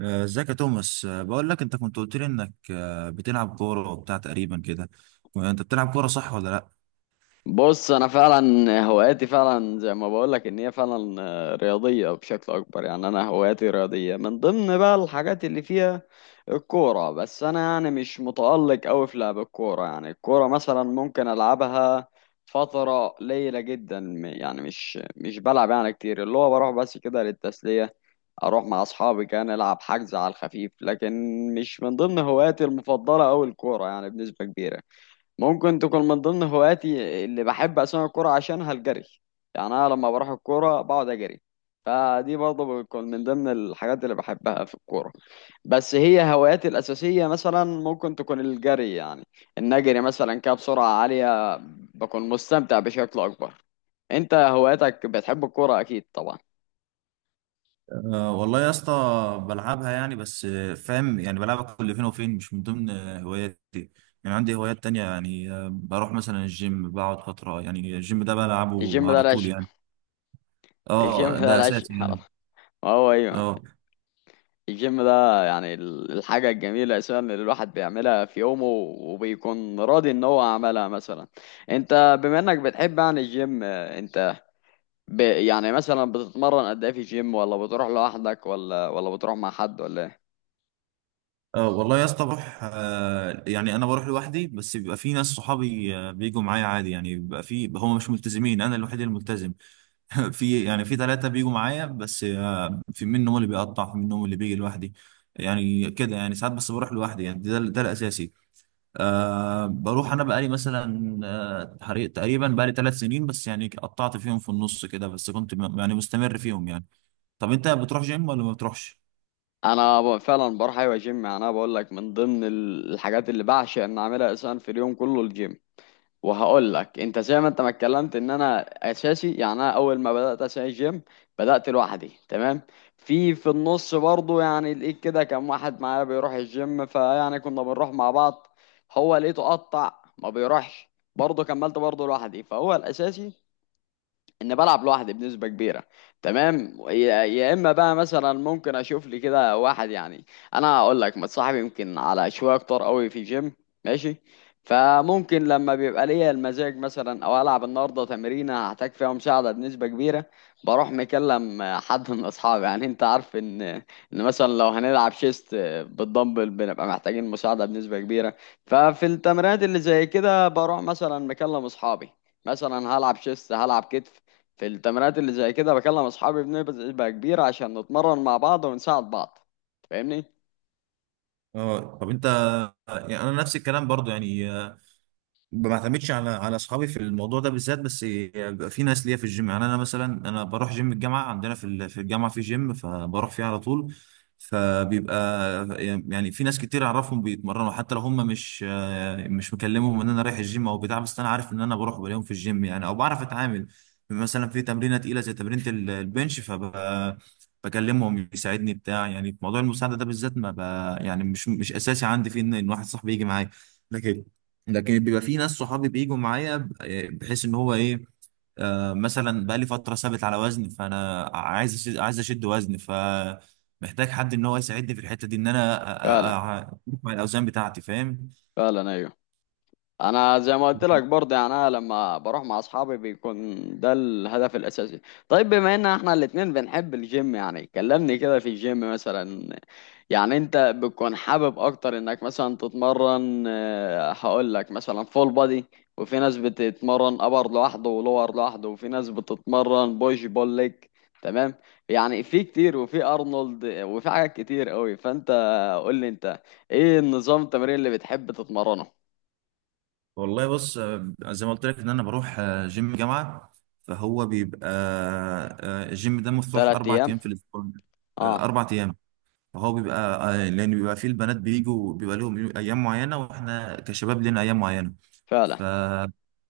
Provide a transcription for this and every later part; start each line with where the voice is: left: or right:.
right: ازيك يا توماس، بقول لك انت كنت قلت لي انك بتلعب كوره وبتاع تقريبا كده. انت بتلعب كوره، صح ولا لا؟
left: بص، انا فعلا هواياتي فعلا زي ما بقول لك ان هي فعلا رياضيه بشكل اكبر. يعني انا هواياتي رياضيه من ضمن بقى الحاجات اللي فيها الكوره. بس انا يعني مش متالق قوي في لعب الكوره. يعني الكوره مثلا ممكن العبها فتره قليله جدا، يعني مش بلعب يعني كتير، اللي هو بروح بس كده للتسليه. اروح مع اصحابي كان العب حجز على الخفيف، لكن مش من ضمن هواياتي المفضله قوي الكوره يعني بنسبه كبيره. ممكن تكون من ضمن هواياتي اللي بحب أسمع الكورة عشانها الجري. يعني أنا لما بروح الكورة بقعد أجري، فدي برضه بتكون من ضمن الحاجات اللي بحبها في الكورة. بس هي هواياتي الأساسية مثلا ممكن تكون الجري، يعني إن أجري مثلا كده بسرعة عالية بكون مستمتع بشكل أكبر. أنت هواياتك بتحب الكورة أكيد طبعا؟
right: أه والله يا اسطى. بلعبها يعني، بس فاهم، يعني بلعبها كل فين وفين، مش من ضمن هواياتي. يعني عندي هوايات تانية، يعني بروح مثلا الجيم، بقعد فتره، يعني الجيم ده
left: الجيم
right: بلعبه
left: ده
right: على طول
left: العشق.
right: يعني.
left: الجيم
right: اه
left: ده
right: ده
left: العشق.
right: اساسي يعني.
left: هو أيوه.
right: اه،
left: الجيم ده يعني الحاجة الجميلة أساسا اللي الواحد بيعملها في يومه، وبيكون راضي إن هو عملها مثلا. أنت بما إنك بتحب يعني الجيم، أنت يعني مثلا بتتمرن قد إيه في الجيم؟ ولا بتروح لوحدك، ولا بتروح مع حد، ولا إيه؟
right: اه، والله يا اسطى، بروح يعني انا بروح لوحدي، بس بيبقى في ناس صحابي بيجوا معايا عادي، يعني بيبقى في، هم مش ملتزمين، انا الوحيد الملتزم. في ثلاثة بيجوا معايا، بس في منهم اللي بيقطع، في منهم اللي بيجي لوحدي. يعني كده، يعني ساعات بس بروح لوحدي، يعني ده الأساسي. أه بروح، أنا بقالي مثلا تقريبا بقالي 3 سنين، بس يعني قطعت فيهم في النص كده، بس كنت يعني مستمر فيهم يعني. طب أنت بتروح جيم ولا ما بتروحش؟
left: أنا فعلا بروح، أيوة، جيم. يعني أنا بقول لك من ضمن الحاجات اللي بعشق إن أعملها أساسا في اليوم كله الجيم. وهقول لك انت زي ما انت ما اتكلمت ان انا اساسي. يعني انا اول ما بدات اساسي جيم بدات لوحدي، تمام. في النص برضو، يعني لقيت كده كان واحد معايا بيروح الجيم، فيعني كنا بنروح مع بعض. هو لقيته قطع، ما بيروحش، برضه كملت برضه لوحدي. فهو الاساسي ان بلعب لوحدي بنسبه كبيره، تمام. يا اما بقى مثلا ممكن اشوف لي كده واحد، يعني انا اقول لك متصاحب يمكن على شويه كتار قوي في جيم، ماشي. فممكن لما بيبقى ليا المزاج مثلا، او العب النهارده تمرينه هحتاج فيها مساعده بنسبه كبيره، بروح مكلم حد من اصحابي. يعني انت عارف ان مثلا لو هنلعب شيست بالدمبل بنبقى محتاجين مساعده بنسبه كبيره. ففي التمرينات اللي زي كده بروح مثلا مكلم اصحابي، مثلا هلعب شيست، هلعب كتف. في التمرينات اللي زي كده بكلم اصحابي بنبقى بقى كبير عشان نتمرن مع بعض ونساعد بعض. فاهمني؟
right: اه. طب أنت. يعني أنا نفس الكلام برضو، يعني ما بعتمدش على اصحابي في الموضوع ده بالذات، بس بيبقى في ناس ليا في الجيم. يعني انا مثلا انا بروح جيم الجامعه، عندنا في الجامعه في جيم، فبروح فيه على طول. فبيبقى، يعني في ناس كتير اعرفهم بيتمرنوا، حتى لو هم مش مكلمهم ان انا رايح الجيم او بتاع، بس انا عارف ان انا بروح بلاقيهم في الجيم يعني، او بعرف اتعامل. مثلا في تمرينه تقيله زي تمرينه البنش، بكلمهم يساعدني بتاع، يعني في موضوع المساعده ده بالذات ما ب... يعني مش اساسي عندي فيه ان واحد صاحبي يجي معايا. لكن بيبقى في ناس صحابي بيجوا معايا بحيث ان هو ايه. مثلا بقى لي فتره ثابت على وزن، فانا عايز أشد، عايز اشد وزن، فمحتاج حد ان هو يساعدني في الحته دي، ان انا
left: فعلا.
right: أروح مع الاوزان بتاعتي فاهم.
left: فعلا، ايوه. انا زي ما قلت لك برضه، يعني انا لما بروح مع اصحابي بيكون ده الهدف الاساسي. طيب، بما ان احنا الاتنين بنحب الجيم، يعني كلمني كده في الجيم مثلا. يعني انت بتكون حابب اكتر انك مثلا تتمرن، هقول لك مثلا فول بادي، وفي ناس بتتمرن ابر لوحده ولور لوحده، وفي ناس بتتمرن بوش بول ليج، تمام؟ يعني في كتير، وفي ارنولد، وفي حاجات كتير قوي. فانت قول لي انت ايه النظام التمرين اللي بتحب تتمرنه؟
right: والله بص، زي ما قلت لك ان انا بروح جيم جامعه. فهو بيبقى الجيم ده مفتوح
left: تلات
right: اربع
left: ايام
right: ايام في الاسبوع.
left: اه.
right: 4 ايام. هو بيبقى، لان بيبقى فيه البنات بيجوا، بيبقى لهم ايام معينه، واحنا كشباب لنا ايام معينه.
left: فعلا.
right: ف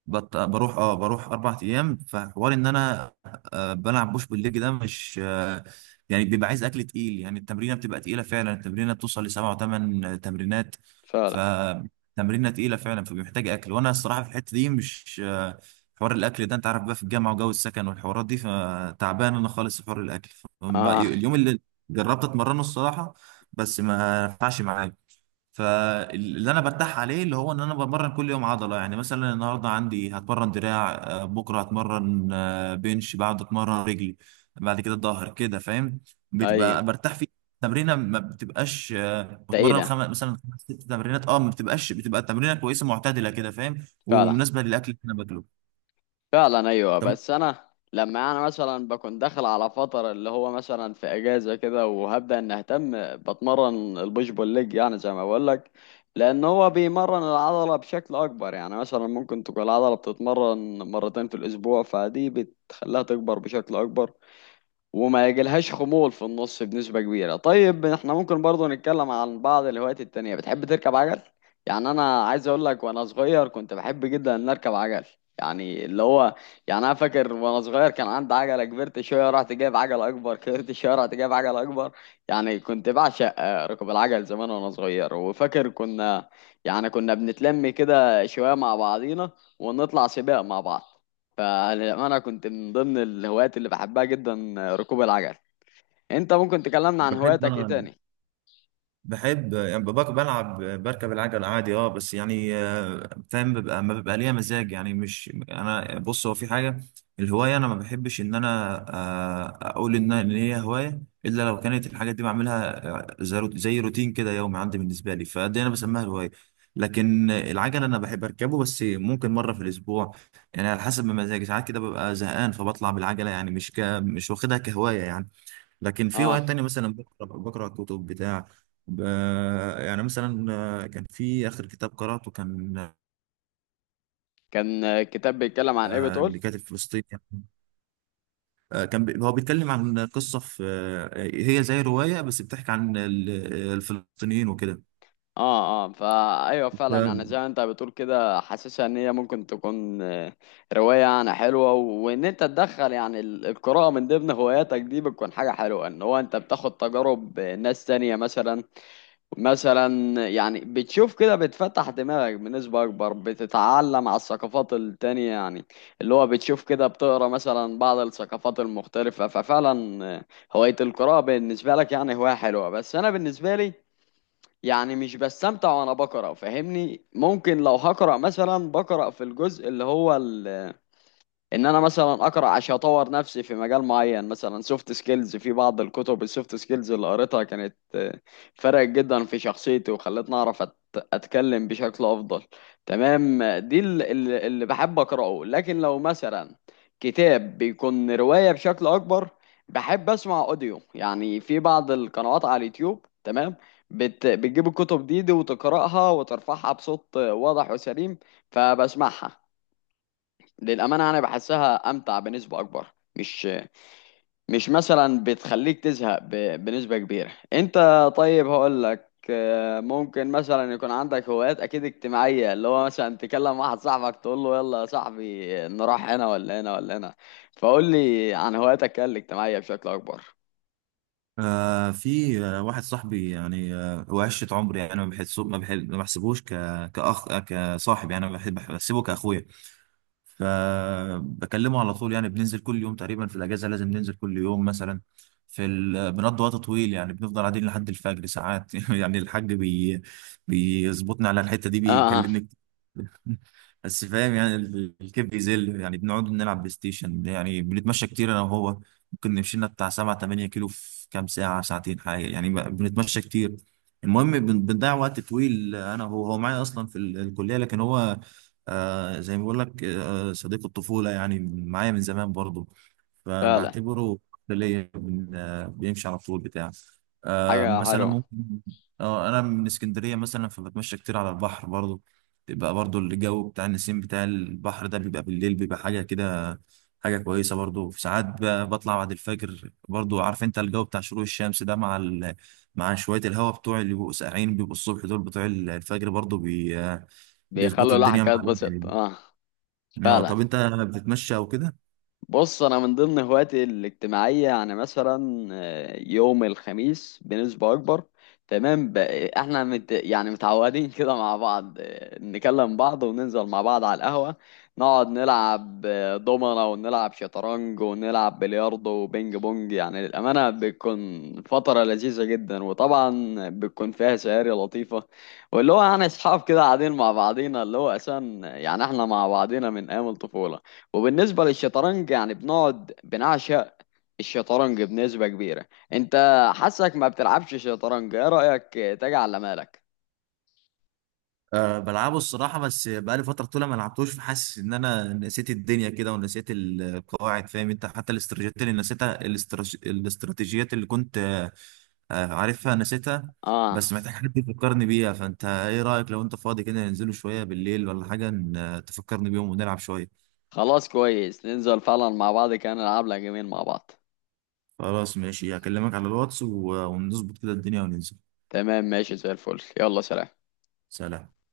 right: بروح 4 ايام، فحوار ان انا بلعب بوش بالليج، ده مش يعني بيبقى عايز اكل تقيل، يعني التمرينه بتبقى تقيله فعلا، التمرينه بتوصل ل7 و8 تمرينات.
left: فعلا.
right: فتمرينه تقيله فعلا، فبيحتاج اكل، وانا الصراحه في الحته دي مش حوار الاكل ده، انت عارف، بقى في الجامعه وجو السكن والحوارات دي، فتعبان انا خالص في حوار الاكل.
left: اه،
right: اليوم اللي جربت اتمرنه الصراحه، بس ما نفعش معايا. فاللي انا برتاح عليه، اللي هو ان انا بمرن كل يوم عضله، يعني مثلا النهارده عندي هتمرن دراع، بكره هتمرن بنش، بعد اتمرن رجلي. بعد كده الظهر كده فاهم،
left: ايوه.
right: بتبقى برتاح فيه. تمرينه ما بتبقاش بتمرن
left: تقيلة
right: خمس مثلا، خمس ست تمرينات، اه ما بتبقاش، بتبقى تمرينه كويسه معتدله كده فاهم،
left: فعلا.
right: ومناسبه للاكل اللي انا باكله.
left: فعلا، ايوه.
right: طب.
left: بس انا لما انا مثلا بكون داخل على فترة اللي هو مثلا في اجازة كده، وهبدأ ان اهتم بتمرن البوش بول ليج، يعني زي ما بقول لك، لان هو بيمرن العضلة بشكل اكبر. يعني مثلا ممكن تكون العضلة بتتمرن مرتين في الاسبوع، فدي بتخليها تكبر بشكل اكبر وما يجيلهاش خمول في النص بنسبة كبيرة. طيب احنا ممكن برضو نتكلم عن بعض الهوايات التانية. بتحب تركب عجل؟ يعني انا عايز اقول لك وانا صغير كنت بحب جدا ان اركب عجل. يعني اللي هو، يعني انا فاكر وانا صغير كان عندي عجلة كبرت شوية، رحت جايب عجلة اكبر، كبرت شوية رحت جايب عجلة اكبر. يعني كنت بعشق ركوب العجل زمان وانا صغير. وفاكر كنا، يعني كنا بنتلم كده شوية مع بعضينا ونطلع سباق مع بعض. فانا كنت من ضمن الهوايات اللي بحبها جدا ركوب العجل. انت ممكن تكلمنا عن
right: بحب
left: هواياتك ايه
right: انا
left: تاني؟
right: بحب يعني ببقى بلعب بركب العجل عادي، اه بس يعني فاهم، ببقى ما ببقى ليا مزاج، يعني مش انا، بص هو في حاجه. الهوايه، انا ما بحبش ان انا اقول ان هي هوايه، الا لو كانت الحاجات دي بعملها زي روتين كده يومي عندي بالنسبه لي، فدي انا بسميها هوايه. لكن العجل انا بحب اركبه، بس ممكن مره في الاسبوع. يعني على حسب ما مزاجي، ساعات كده ببقى زهقان فبطلع بالعجله، يعني مش واخدها كهوايه يعني. لكن في
left: اه.
right: وقت تاني مثلا بقرا كتب بتاع، ب... يعني مثلا، كان في اخر كتاب قراته، كان
left: كان كتاب بيتكلم عن ايه بتقول؟
right: لكاتب فلسطيني يعني. كان هو بيتكلم عن قصه، في هي زي روايه بس بتحكي عن الفلسطينيين وكده.
left: اه، اه، ايوه، فعلا. يعني
right: ده-
left: زي ما انت بتقول كده حاسسها ان هي ممكن تكون روايه يعني حلوه. وان انت تدخل يعني القراءه من ضمن هواياتك دي، بتكون حاجه حلوه ان هو انت بتاخد تجارب ناس تانية مثلا. مثلا يعني بتشوف كده بتفتح دماغك بنسبة أكبر، بتتعلم على الثقافات التانية. يعني اللي هو بتشوف كده بتقرا مثلا بعض الثقافات المختلفة. ففعلا هواية القراءة بالنسبة لك يعني هواية حلوة. بس أنا بالنسبة لي يعني مش بستمتع وأنا بقرأ، فاهمني؟ ممكن لو هقرأ مثلا، بقرأ في الجزء اللي هو ان انا مثلا اقرا عشان اطور نفسي في مجال معين. مثلا سوفت سكيلز، في بعض الكتب السوفت سكيلز اللي قريتها كانت فرقت جدا في شخصيتي، وخلتني اعرف اتكلم بشكل افضل، تمام. دي اللي بحب اقراه. لكن لو مثلا كتاب بيكون رواية بشكل اكبر، بحب اسمع اوديو. يعني في بعض القنوات على اليوتيوب، تمام، بتجيب الكتب دي وتقراها وترفعها بصوت واضح وسليم، فبسمعها. للأمانة أنا بحسها أمتع بنسبة أكبر. مش مش مثلا بتخليك تزهق بنسبة كبيرة، أنت. طيب هقول لك، ممكن مثلا يكون عندك هوايات أكيد اجتماعية، اللي هو مثلا تكلم واحد صاحبك تقول له يلا يا صاحبي نروح هنا ولا هنا ولا هنا. فقول لي عن هواياتك الاجتماعية بشكل أكبر.
right: في، واحد صاحبي يعني، هو عشرة عمري، يعني انا ما بحسه، ما بحسبوش كصاحب يعني، أنا بحب بحسبه كاخويا. فبكلمه على طول، يعني بننزل كل يوم تقريبا، في الاجازه لازم ننزل كل يوم مثلا. بنقضي وقت طويل، يعني بنفضل قاعدين لحد الفجر ساعات. يعني الحاج بيظبطني على الحته دي،
left: آه. آه،
right: بيكلمني. بس فاهم، يعني الكيف بيزل، يعني بنقعد نلعب بلاي ستيشن، يعني بنتمشى كتير انا وهو. ممكن نمشي لنا بتاع 7 8 كيلو في كام ساعه ساعتين حاجه، يعني بنتمشى كتير. المهم بنضيع وقت طويل، انا هو معايا اصلا في الكليه، لكن هو زي ما بقول لك، صديق الطفوله يعني، معايا من زمان برضه،
left: فعلا.
right: فبعتبره ليا بيمشي على طول بتاع.
left: حاجة
right: مثلا
left: حلوة.
right: ممكن. اه انا من اسكندريه مثلا، فبتمشى كتير على البحر برضو. بيبقى برضو الجو بتاع النسيم بتاع البحر ده، بيبقى بالليل، بيبقى حاجه كده. حاجه كويسه برضو، في ساعات بطلع بعد الفجر برضو، عارف انت الجو بتاع شروق الشمس ده، مع مع شويه الهواء بتوع، اللي بيبقوا ساقعين بيبقوا الصبح، دول بتوع الفجر برضو
left: بيخلوا
right: بيظبطوا
left: الواحد
right: الدنيا
left: كده
right: مع الواحد
left: يتبسط،
right: يعني.
left: آه.
right: اه.
left: فعلا.
right: طب انت بتتمشى او كده؟
left: بص انا من ضمن هواياتي الاجتماعيه، يعني مثلا يوم الخميس بنسبه اكبر، تمام. احنا يعني متعودين كده مع بعض. نكلم بعض وننزل مع بعض على القهوه، نقعد نلعب دومنه ونلعب شطرنج ونلعب بلياردو وبينج بونج. يعني للامانه بتكون فتره لذيذه جدا، وطبعا بتكون فيها سهاري لطيفه. واللي هو يعني اصحاب كده قاعدين مع بعضينا. اللي هو اساسا يعني احنا مع بعضينا من ايام الطفوله. وبالنسبة للشطرنج يعني بنقعد بنعشق الشطرنج بنسبة كبيرة. انت حاسك ما بتلعبش شطرنج، ايه رأيك تيجي على مالك؟
right: أه بلعبه الصراحة، بس بقالي فترة طويلة ما لعبتوش، فحاسس إن أنا نسيت الدنيا كده، ونسيت القواعد فاهم أنت، حتى الاستراتيجيات اللي نسيتها، الاستراتيجيات اللي كنت عارفها نسيتها.
left: اه.
right: بس محتاج حد يفكرني بيها. فأنت إيه رأيك، لو أنت فاضي كده ننزلوا شوية بالليل ولا حاجة، تفكرني بيهم ونلعب شوية.
left: خلاص، كويس، ننزل فعلا مع بعض كان نلعب لها جيمين مع بعض.
right: خلاص ماشي، هكلمك على الواتس و- ونظبط كده الدنيا وننزل.
left: تمام، ماشي، زي الفل. يلا سلام.
right: سلام.